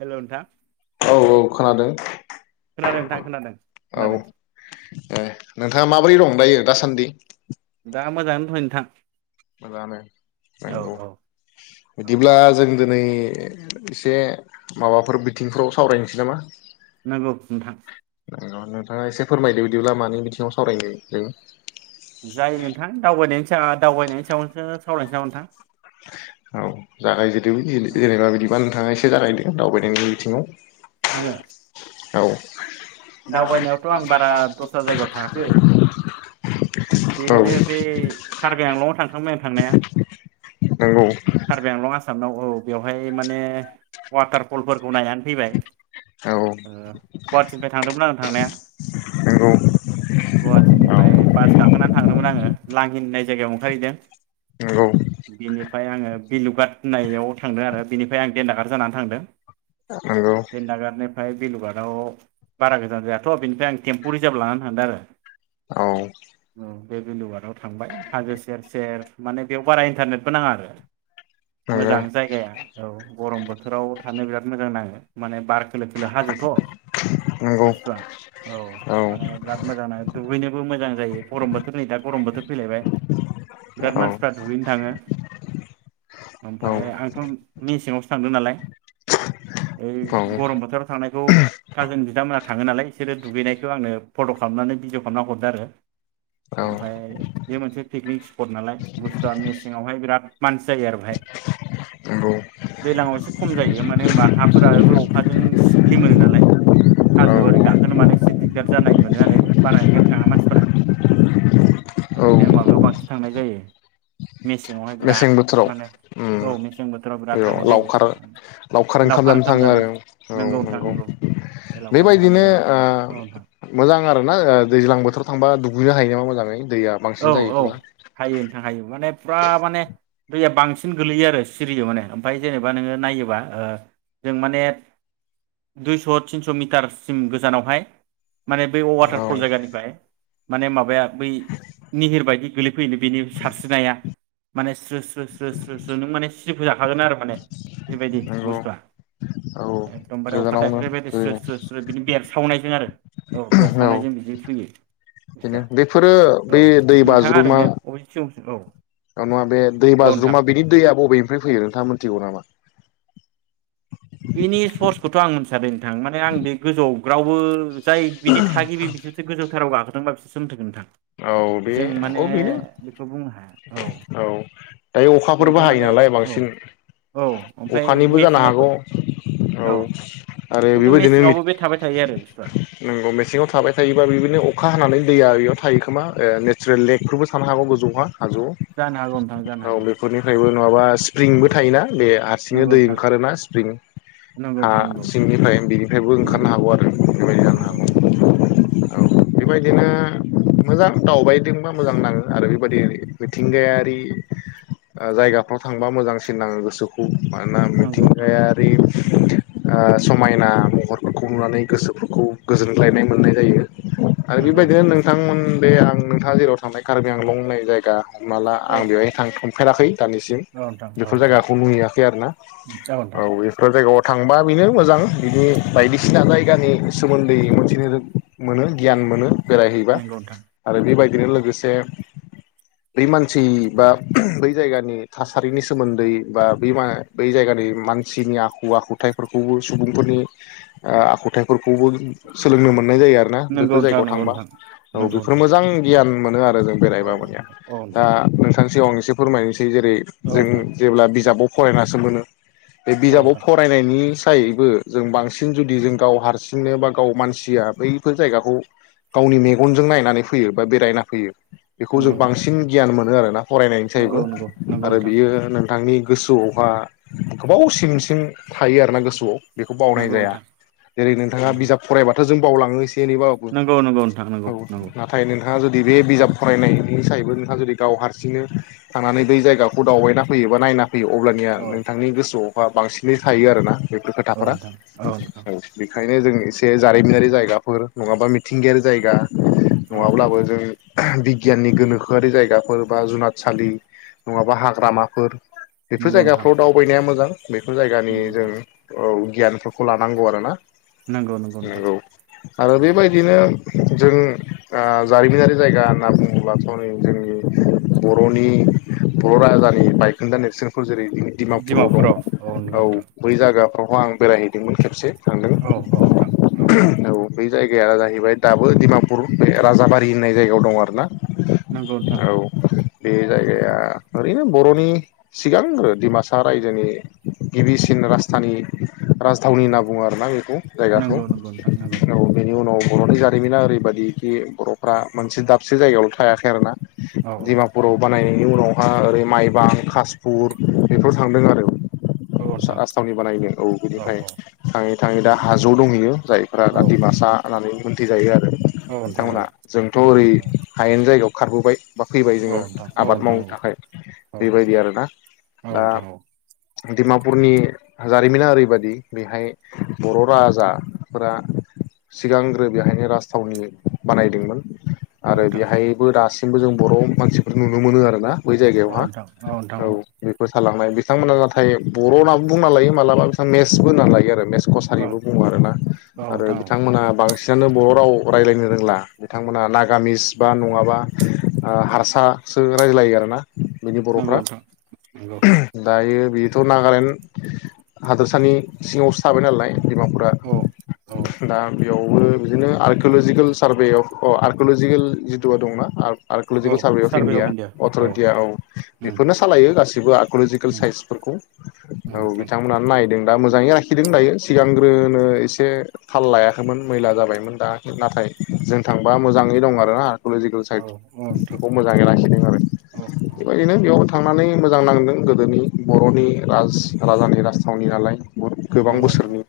हेल' नोंथां औ औ खोनादों खोनादों नोंथां खोनादों औ खोनादों ए नोंथाङा मा बोरै दं‌ दायो दासान्दि दा मोजाङानो दंथयो नोंथां मोजाङानो औ नंगौ औ औ बिदिब्ला जों दि नै एसे माबाफोर बिथिंफ्राव सावरायनोसै नामा नंगौ नोंथां नोंथाङा एसे फोरमायदो बिदिब्ला मानि बिथिङाव सावरायनो जों जायो नोंथां दावबायनायनि सा दावबायनायनि सायावसो सावरायनायनोसै नामा नोंथां औ जागाय जेनदो जेनेबा बिदिबा नोंथाङा एसे एसे जागायदो दावबायनायनि बिथिङाव आङो औ दावबायनायावथ' आं बारा दस्रा जायगायाव थाङाखै औ बेनो बे कार्बि आंलंआव थांखांबाय आं थांनाया नंगौ कार्बि आंलंआ औ बेवहाय माने वाटारपलफोर गनायानो फैबाय औ ओ गुवाहाटि थांदोंमोन आं थांनाया नंगौ औ गुवाहाटीफाइ बास गाखोना थांदोंमोन आङो लांहिन जायगायाव ओंखारहैदों नंगौ नंगौ बिनिफ्राय आङो बिलुगाथ होननायाव थांदों आरो बेनिफ्राय आं देनदागार जानानै थांदों नंगौ ओमफ्राय बेलुगाराव बारा गोजान जायाथ' बिनिफ्राय आं टेम्पु रिजार्भ लानानै थांदों आरो औ औ बे भैलुगाराव थांबाय हाजो सेर सेर माने बेयाव बारा इन्टारनेटबो नाङा आरो नंगौ मोजां जायगाया औ गरम बोथोराव थानो बिराद मोजां नाङो माने बार खोलो खोलो हाजोथ' नंगौ बुस्थुआ औ माने बिराद मोजां दुगैनो बो मोजां जायो गरम बोथोर नै दा गरम बोथोर फैलायबाय बिराद मानसिफोरा दुगैनो थाङो ओमफाय आंथ' मेसेंआवसो थांदों नालाय ओइ औ गरम बोथोराव थांनायखौ काजिन बिथांमोनहा थाङो नालाय बिसोरो दुगैनायखौ आंनो फट' खालामनानै भिडिअ खालामना हरदों आरो औ ओमफ्राय बे मोनसे पिकनिक स्पट नालाय बुस्थुआ मेसेंआवहाय बिराद मानसि जायो आरो बाहाय नंगौ दैज्लाङाव एसे खम जायो मानो होनबा हाफोराबो अखाजों सि लिमोनो नालाय औ हाजोआव ओरै गाखोनो मान एसे दिगदार जानाय मोनो आरो बारा ओंखायनो थाङा मान सिफोरा औ ओरैनो माबायाव बांसिन थांनाय जायो मेसेंआवहाय मेसें बिराद बोथोराव माने उम औ मेसें बोथोराव बिराद बेयाव थांनाय लावखार जायो लावखार ओंखाम जानो नंगौ नोंथां नंगौ बेबायदिनो ओ मोजां आरोना दैज्लां बोथोर थांबा दुगैनो हायो नामा मोजाङै दैया औ बांसिन औ जायोब्ला हायो नोंथां हायो माने फुरा माने दैया बांसिन गोलैयो आरो सिरियो माने ओमफ्राय जेनेबा नोङो नायोबा ओ जों माने दुइस' थिनस' मिटारसिम गोजानावहाय माने बै औ वाटारफल जायगानिफ्राय माने माबाया बै निहिर बायदि गोलै फैयो बेनि सारस्रिनाया माने स्रो स्रो स्रो स्रो स्रो नों माने सिजोबजाखागोन आरो माने बेबायदि नंगौ बुस्थुआ औ एखदमबारे अखा गोजानावनो थाइफेर बेबायदि औ स्रो स्रो स्रो बिनि बेरसावनायजों आरो औ बेरसावनायजों बिदि फैयो बेनो बुस्थुआ बेफोरो औ बे नोंथाङा ओरैनो अबे औ ओ नङा बे दै औ नोंथां बाज्रुमा बिनि दैया बबेनिफ्राय फैयो नोंथाङा मिथिगौ नामा बिनि स्पर्टसखौथ' आं मोनथियादै नोंथां माने आं बे गोजौआव रावबो जाय बिनि थागिबि बिसोरसो गोजौथाराव मानो‌ होनबा बिसोरसो मोनथि गोन नोंथां औ बेे जों माने औ बेनो बेखौ बुंनो हाया औ दायो अखाफोरबो जोंथ' हायो माने नालाय औ बांसिन औ ओमफ्राय अखानिबो जानो मेसेङावथ' हागौ औ आरो खिन्थु बेबायदिनो मेसेङावबो बे थाबाय थायो आरो बुस्थुआ नंगौ मेसेङाव थाबाय थायोबा बेबायदिनो अखा हानानै दै आ थायो खोमा ओ नेचारेल लेकफोरबो थानो हागौ गोजौहा हाजौ जानो हागौ नोंथां जानो औ हागौ बेफोरनिफ्रायबो नङाबा औ स्प्रिंबो थायोना बे हारसिंनो नंगौ दै नोंथां ओंखारोना स्प्रिं नंगौ हा नोंथां सिंनिफ्राय बेनिफ्रायबो नंगौ ओंखारनो हागौ आरो बेबायदि जानो नंगौ नंगौ नोंथां हागौ औ औ नोंथां बेबायदिनो मोजां दावबायदोंबा मोजां नाङो आरो बेबायदि मिथिंगायारि जायगाफ्राव थांबा मोजांसिन नाङो गोसोखौ मानोना नंगौ नोंथां मिथिंगायारि ओ समायना महरफोरखौ नुनानै गोसोफोरखौ गोजोनग्लायनाय मोननाय जायो आरो नंगौ बेबायदिनो नोंथां नों मोन दे आं नोंथाङा जेराव थांनाय कारबिआंलं होननाय जायगा होमाला औ आं बेवहायनो थांथनो फेराखै दानिसिम नोंथां औ नोंथां औ बेफोर नोंथां जायगाखौ नुहैयाखै आरो ना औ बेफोर जायगायाव थांबा बेनो मोजां बिनि बायदिसिना जायगानि सोमोनदै मोनथिनो मोनो गियान मोनो बेरायहै नंगौ नोंथां बेनो लोगोसे बै मानसि बा बै जायगानि थासारिनि सोमोन्दै बा ब बै जायगानि मानसिनि आखु आखुथायाइफोरखौबो सुबुंफोरनि ओ आखुथायाइफोरखौबो सोलोंनो मोनो मोननाय जायो आरो ना नंगौ बैफोर नोंथां जायगायाव नंगौ थांबा नोंथां औ नंगौ बेफोर नोंथां मोजां गियान मोनो आर लोगोजों औ बेरायबा होमबानिया दा नोंथां नोंथां सिगां एसे फोरमायनोसै जेरै औ जों नोंथां जेब्ला बिजाबाव फरायनासो मोनो बे औ बिजाबाव फरायनायनि थाइबो जों बांसिन जुदि जों गाव हारसिंनो बा गाव मानसिया बैफोर जायगाखौ गावनि मन गनजों नायनानै फैयो बा बेरायना फैयो बेखौ जों नोंथां बांसिन गियान मोनो मोनो आरो ना फरायनायनि सायबो नंगौ नोंथां नंगौ आरो नोंथां बियो नोंथांनि गोसोआवहा गोबाव सिं सिं थायो आरोना गोसोआव बेखौ बावनाय नंगौ जाया नोंथां जेरै नोंथाङा नंगौ बिजाब फरायबाथाय खो जों बावलाङोसै बेनि बाबो नंगौ नंगौ नोंथां औ नंगौ नंगौ नाथाय नों नोंथाङा जुदि बे बिजाब फरायनायनि सायबो नोंथाङा जुदि गाव हारसिंनो थानानै बै जायगाखौ दावबायना फैयोबा नायना फैयो अब्लानिया औ नोंथांनि गोसोआव बा बांसिनै थायो आरोना बेफोर औ खोथाफोरा नोंथां नोंथां औ बे ओंखायनो जों एसे जारिमिनारि जायगाफोर नङाबा मिथिंगायारि जायगा औ नोंथां नङाब्लाबो जों बिगियाननि गोनोखोआरि जायगाफोर बा जुनादसालि नङाबा हाग्रामाफोर बेफोर नंगौ नोंथां जायगाफ्राव दावबायनाया मोजां बेखौ जायगानि नंगौ जों नोंथां औ गियानफोरखौ लानांगौ आर ना नंगौ नोंथां नंगौ आरो नंगौ बेबायदिनो जों ओ जारिमिनारि जायगा होनना बुङोब्लाथ' नै जोंनि बर'नि बर' राजानि बायखोन्दा नेरसोनफोर जेरै डिमापुराव दं औ बै जायगा अह आं बेरायहैदोंमोन खेबसे थांदों औ औ नोंथां औ बै जायगाया जाहैबाय दाब बो डिमापुर बे राजाबारि होननाय जायगायाव दं आरो ना नंगौ नोंथां बे जायगाया ओरैनो बर'नि सिगां आरो डिमासा रायजोनि गिबिसिन राजथानि राजधावनि होनना बुङो आरो ना बेखौ जायगाखौ नंगौ नंगौ नोंथां नंगौ औ बेनि उनाव बर'नि नंगौ जादों ओरैबायादिखि बर'फ्रा मोनसे दाबसे जायगायावल थायाखै आरो ना औ औ दिमापुराव बानायनायनि उनाव ओरै माइबां खासपुर बेफोराव थांदों आरो औ नोंथां राजथावनि बानायदों औ बेनिफ्राय थाङै ओमफ्राय दा हाजोआव दंहैयो जायफोरा औ दा दिमासा होननानै बिदि जायो आरो औ नोंथां औ बिथांमोना जोंथ ओरै औ हायेन जायगायाव खारबोबाय बा फैबाय औ जोङो नोंथां औ आबाद नोंथां मावनो औ थाखाय औ बेबायदि आरो ना औ दा नोंथां औ डिमापुरनि जारिमिना ओरैबायदि बेहाय बर' राजाफोरा सिगां फोर बेहायनो राजथावनि बानायदोंमोन औ नोंथां औ आरो नोंथां बेहायबो दासि मबो जों बर' मानसिफोर नुनो मोनो आरो ना बै जायगायावहा औ नोंथां औ बेफोर थालांनाय बिथांमोना नाथाय बर' होनाबो बुंना लायो मालाबा बिथां मेसबो होननानै लायो आरो मेस औ कसारिबो बुङो आरो ना औ आरो नोंथां औ बिथांमोना बांसिन बिसोरनो बर' राव रायलायनो रोंला बिथांमोना नागामिस बा नङाबा हारसासो रायलायो आरो ना बिनि नंगौ बर'फ्रा नोंथां नंगौ दायो बेथ नागालेण्ड हादोरसानि सिङावसो थाबाय नालाय दिमापुरा औ औ दा बेयाव बे बिदिनो archaeological survey of uh archaeological जिथुवा दंना आरकलजिकेल सार्भे अफ इण्डिया अथरिटिया औ उम बेफोरनो सालायो गासिबो दिबो इकलजिकेल उम साइन्सफोरखौ उम औ नोंथां बिथांमोनानो नायदों दा मोजाङै आखिदों दायो सिगांग्रोनो एसे थाल लायाखैमोन मैला जाबायमोन दा नाथाय जों थांबा मोजाङै दं आरो ना इकलजिकेल औ औ नोंथां साइदखौ मोजाङै लाखिदों आरो औ औ बेबायदिनो बेयाव थांनानै मोजां नांदों गोदोनि बर'नि राज राजानि राजथावनि नालाय गोबां नंगौ नोंथां बोसोरनि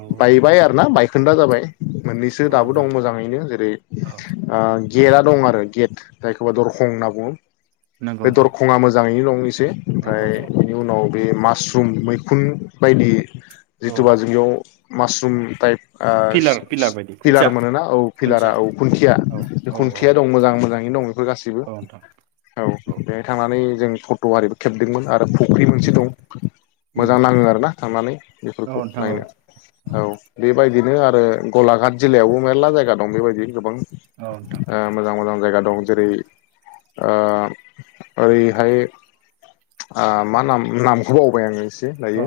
नंगौ नोंथां बायबाय आरो ना बाय खोन्था जाबाय मोननैसो औ दाबो दं नोंथां मोजाङैनो जेरै औ ओ गेटआ दं आरो गेट जायखौबा दरखं होनना बुङो नंगौ बे नोंथां दरखङा मोजाङैनो दङ औ औ ओमफ्राय औ बिनि उनाव बे मा मास्रुम मैखुन बायदि औ औ जिथुबा जों बेयाव मासरुम टाइप आ पिलार पिलार बायदि पिलार खुन्थिया मोनो ना औ पिलारा खुन्थिया औ खुन्थिया औ बे औ औ खुन्थिया दं मोजां मोजाङै दङ बेफोर गासैबो औ नोंथां औ बेहाय थांनानै जों फट' आरिबो खेबदोंमोन आरो फुख्रि मोनसे उम दं उम मोजां नाङो आरोना थांनानै औ बेफोरखौ नोंथां औ नायनो औ बे बायदिनो आरो गलाघाट जिल्लायावबो मेर्ला जायगा दं बेबायदि गोबां औ नोंथां ओ मोजां मोजां जायगा दं जेरै ओ ओरैहाय मा नाम नामखौ बावबाय औ आङो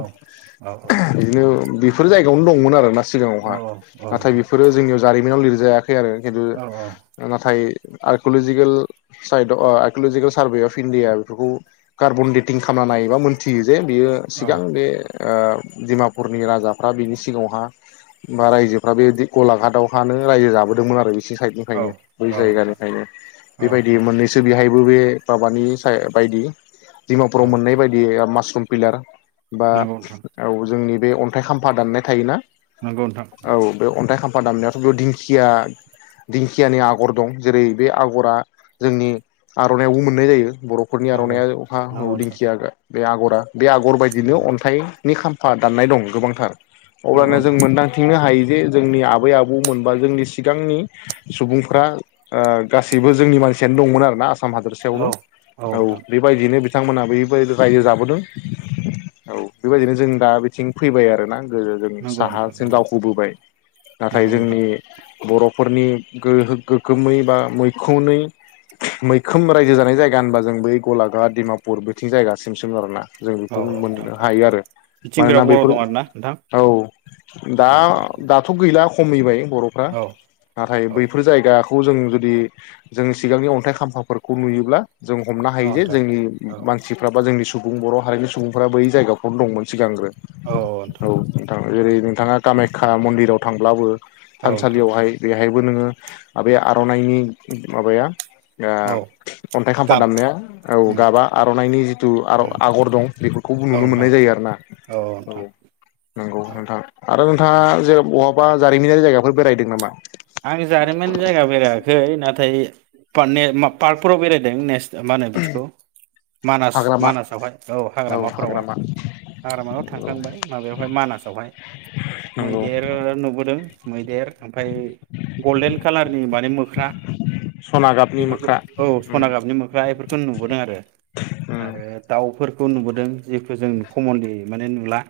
औ बिदिनो बेफोर जायगायावनो दंमोन आरो ना सिगाङावहा औ औ औ नाथाय नोंथां बेफोरो जोंनियाव जारिम नाव लिरजाया खै आरो खिन्थु औ नाथाय आर्क'ल'जिकेल साइद आर्क'लजिकेल सार्भे अफ इण्डिया बेफोरखौ कार्बन डेटिं खालामना नायोबा मोनथियो जे बियो औ सिगां बे ओ डिमापुरनि राजाफ्रा बिनि सिगाङावहा बा रायजो ओमफ्राय बे गलाघाटआवहानो रायजो जाबोदोंमोन आरो औ साइडनिफ्रायनो बै नोंथां जायगानिफ्रायनो औ बेबायदि नोंथां मोननैसो बेहाय बबे माबानि बायदि दिमापुराव औ मोननाय बायदि मा समफिलार बा नंगौ नोंथां औ जोंनि बे अन्थाइ खाम्फा दान्नाय थायोना नंगौ नोंथां औ बे अन्थाइ खाम्फा दामनायाथ' बेयाव दिंखिया दिंखियानि आगर दं जेरै बे आग'रा जोंनि आर'नायावबो मोननाय जायो बर'फोरनि नंगौ आर'नाइया अखा हौ नंगौ नोंथां दिंखिया बे आगरा बे आगर बायदिनो नंगौ अन्थाइनि खाम फा दाननाय दं गोबांथार नंगौ अब्लानो जों नोंथां मोन्दांथिंनो हा हायो जे जोंनि आबै आबौमोन बा जोंनि सिगांनि सुबुंफ्रा ओ गासैबो जोंनि मानसियानो दंमोन आरोना आस साम औ हादोरसायावनो औ बेबायदिनो बिथांमोनहा बेबाय रायजो जाबोदों औ बेबायदिनो जों दा बिथिं फैबाय आरोना गोदो जों नंगौ साहा नोंथां जों नंगौ दाव खोबोबाय नाथाय नंगौ नोंथां जोंनि बर'फोरनि गोहो गोखोमै बा मैखुनै मैखोम रायजो जानाय जायगा होनबा जों बै गलाघाट डिमापुर बेथिं जायगासिम सोमोन आरोना जों औ बेखौ औ मोननो नोंथां औ हायो आरो बिथिं बिराद मानोना बर' बैफोरो दं आरोना नोंथां औ दा औ औ दाथ' गै ला खमैबाय बर'फ्रा औ नाथाय औ बैफोर जायगाखौ जों जुदि जों सिगांनि अन्थाइ खाम्फाफोरखौ नुयोब्ला जों हमनो हायो जे नोंथां जोंनि औ मानसिफ्रा बा जोंनि सु बुं बर' हारिनि सुबुंफोरा बै जायगाखौनो दंमोन सिगांग्रो औ औ नोंथां नोंथां जेरै नोंथाङा औ कामायखा मन्दिराव थांब्लाबो औ नोंथां थानसालियावहाय बेहाय बो नोङो आबाया बै आर'नाइनि माबाया औ ओ अन्थाइ खाम्फा गाब दामनाया औ उम गाबा आर'नाइनि जिथु उम आगर दं बेफोरखौ औ नुनो नोंथां मोननाय जायो आर ना औ नंगौ औ नोंथां औ ओंथाङा जेरावबो बहाबा जारिमिनारि जायगाफोर बेरायदों नामा आं जारिमिन जायगा बेरायाखै नाथाय पारने मा पार्कफोराव बेरायदों नेस मा होनो बिदिखौ मानास हाग्रामा मानासावहाय औ हाग्रामाफोरावहाय हाग्रामायाव औ थांखांबाय माबायावहाय मानासावहाय नंगौ मैदेर नुबोदों मैदेर ओमफाय गल्डेन कालारनि बाने मोख्रा सना गाबनि बेफोरखौ मोख्रा औ सना उम गाबनि मोख्राफोर बेखौ नुबोदों आरो उम आरो दाउफोरखौ नुबोदों जिखु जों कमनलि माने नुला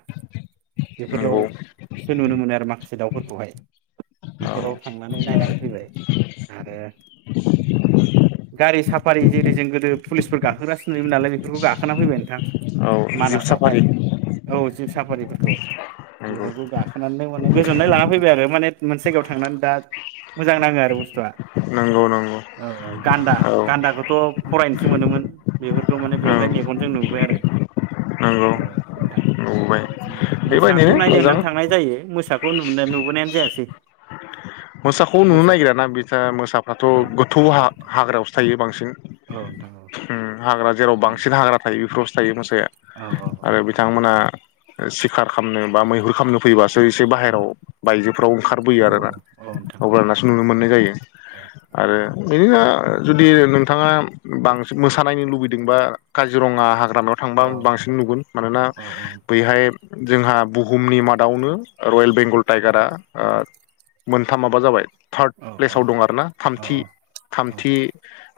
नंगौ बेफोरावसो नुनो मोनो आरो ना बे दावफोरखौहाय औ माने नायनानै फैबाय आरो गारि साफारि जेरै जों गोदो पुलिसफोर गाखोग्रासो नुयोमोन नालाय बेफोरखौ गाखोना फैबाय नोंथां औ जिब मानासावहाय साफारि औ जिब साफारिफोरखौ नंगौ इफोरखौ गाखोनानै होबाय गोजोननाय लाना फैबाय आरो माने मोनसे जायगायाव थांनानै दा मोजां नाङो आरो बुस्थुआ नंगौ नंगौ औ औ गान्दा औ गान्दाखौथ' फरायनोसो मोनोमोन बेफोरखौ माने औ बेवहाय मेगनजों नुबाय आरो नंगौ औ नोंथां नुबोबाय [unintelligible] मोसाखौ बेबायदिनो नायनो मोजां होननानै थांनाय जायो मोसा बो नुनाय नुबोनायानो जायासै मोसाखौ नुनो नागिराना बिथ' मोसाफ्राथ' औ गोथौ हाग्रायावसो थायो बांसिन औ नोंथां औ नोंथां औ ओम हाग्रा जेराव उम बांसिन हाग्रा थायो बेफोरावसो थायो मोसाया औ औ औ आं सिखार खालामनो बा मैहुर खालामनो फैबासो ओ एसे बाहेराव बायजोफोराव ओंखारबोयो औ आरो ना औ औ नोंथां अब्लानासो नुनो मोनो जायो औ आरो बिदिनो जुदि नोंथाङा बांसिन मोसा नायनो लुबैदोंबा काजिरङा हाग्रा हाग्रामायाव औ थांबा बांसिन नुगोन मानोना औ बैहाय जोंहा बुहुमनि मादावनो रयेल बेंगल टाइगारा ओ मोनथाम माबा जाबाय थार्द प्लेसाव दं आरोना थामथि थामथि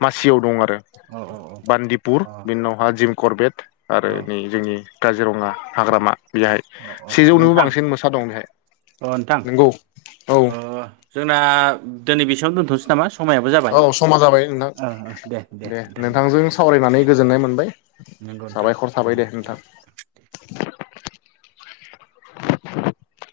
मासियाव दं आरो औ बान्दिपुर बेनि उनावहा जिम करबेट आरो नै जोंनि काजिरङा हाग्रामा बेहाय औ औ सेजौनिबो नोंथां बांसिन मोसा दं अ नोंथां नंगौ औ अ जोंना दिनै बेसेयावनो दोनथ'नोसै थांनां सिगोन औ समा जाबाय नोंथां दे नोंथां नोंथांजों दे सावरायनानै दे गोजोननाय मोनबाय नंगौ नोंथां साबायखर थाबाय दे गोजोनबाय ओ दे नोंथां [inaudible]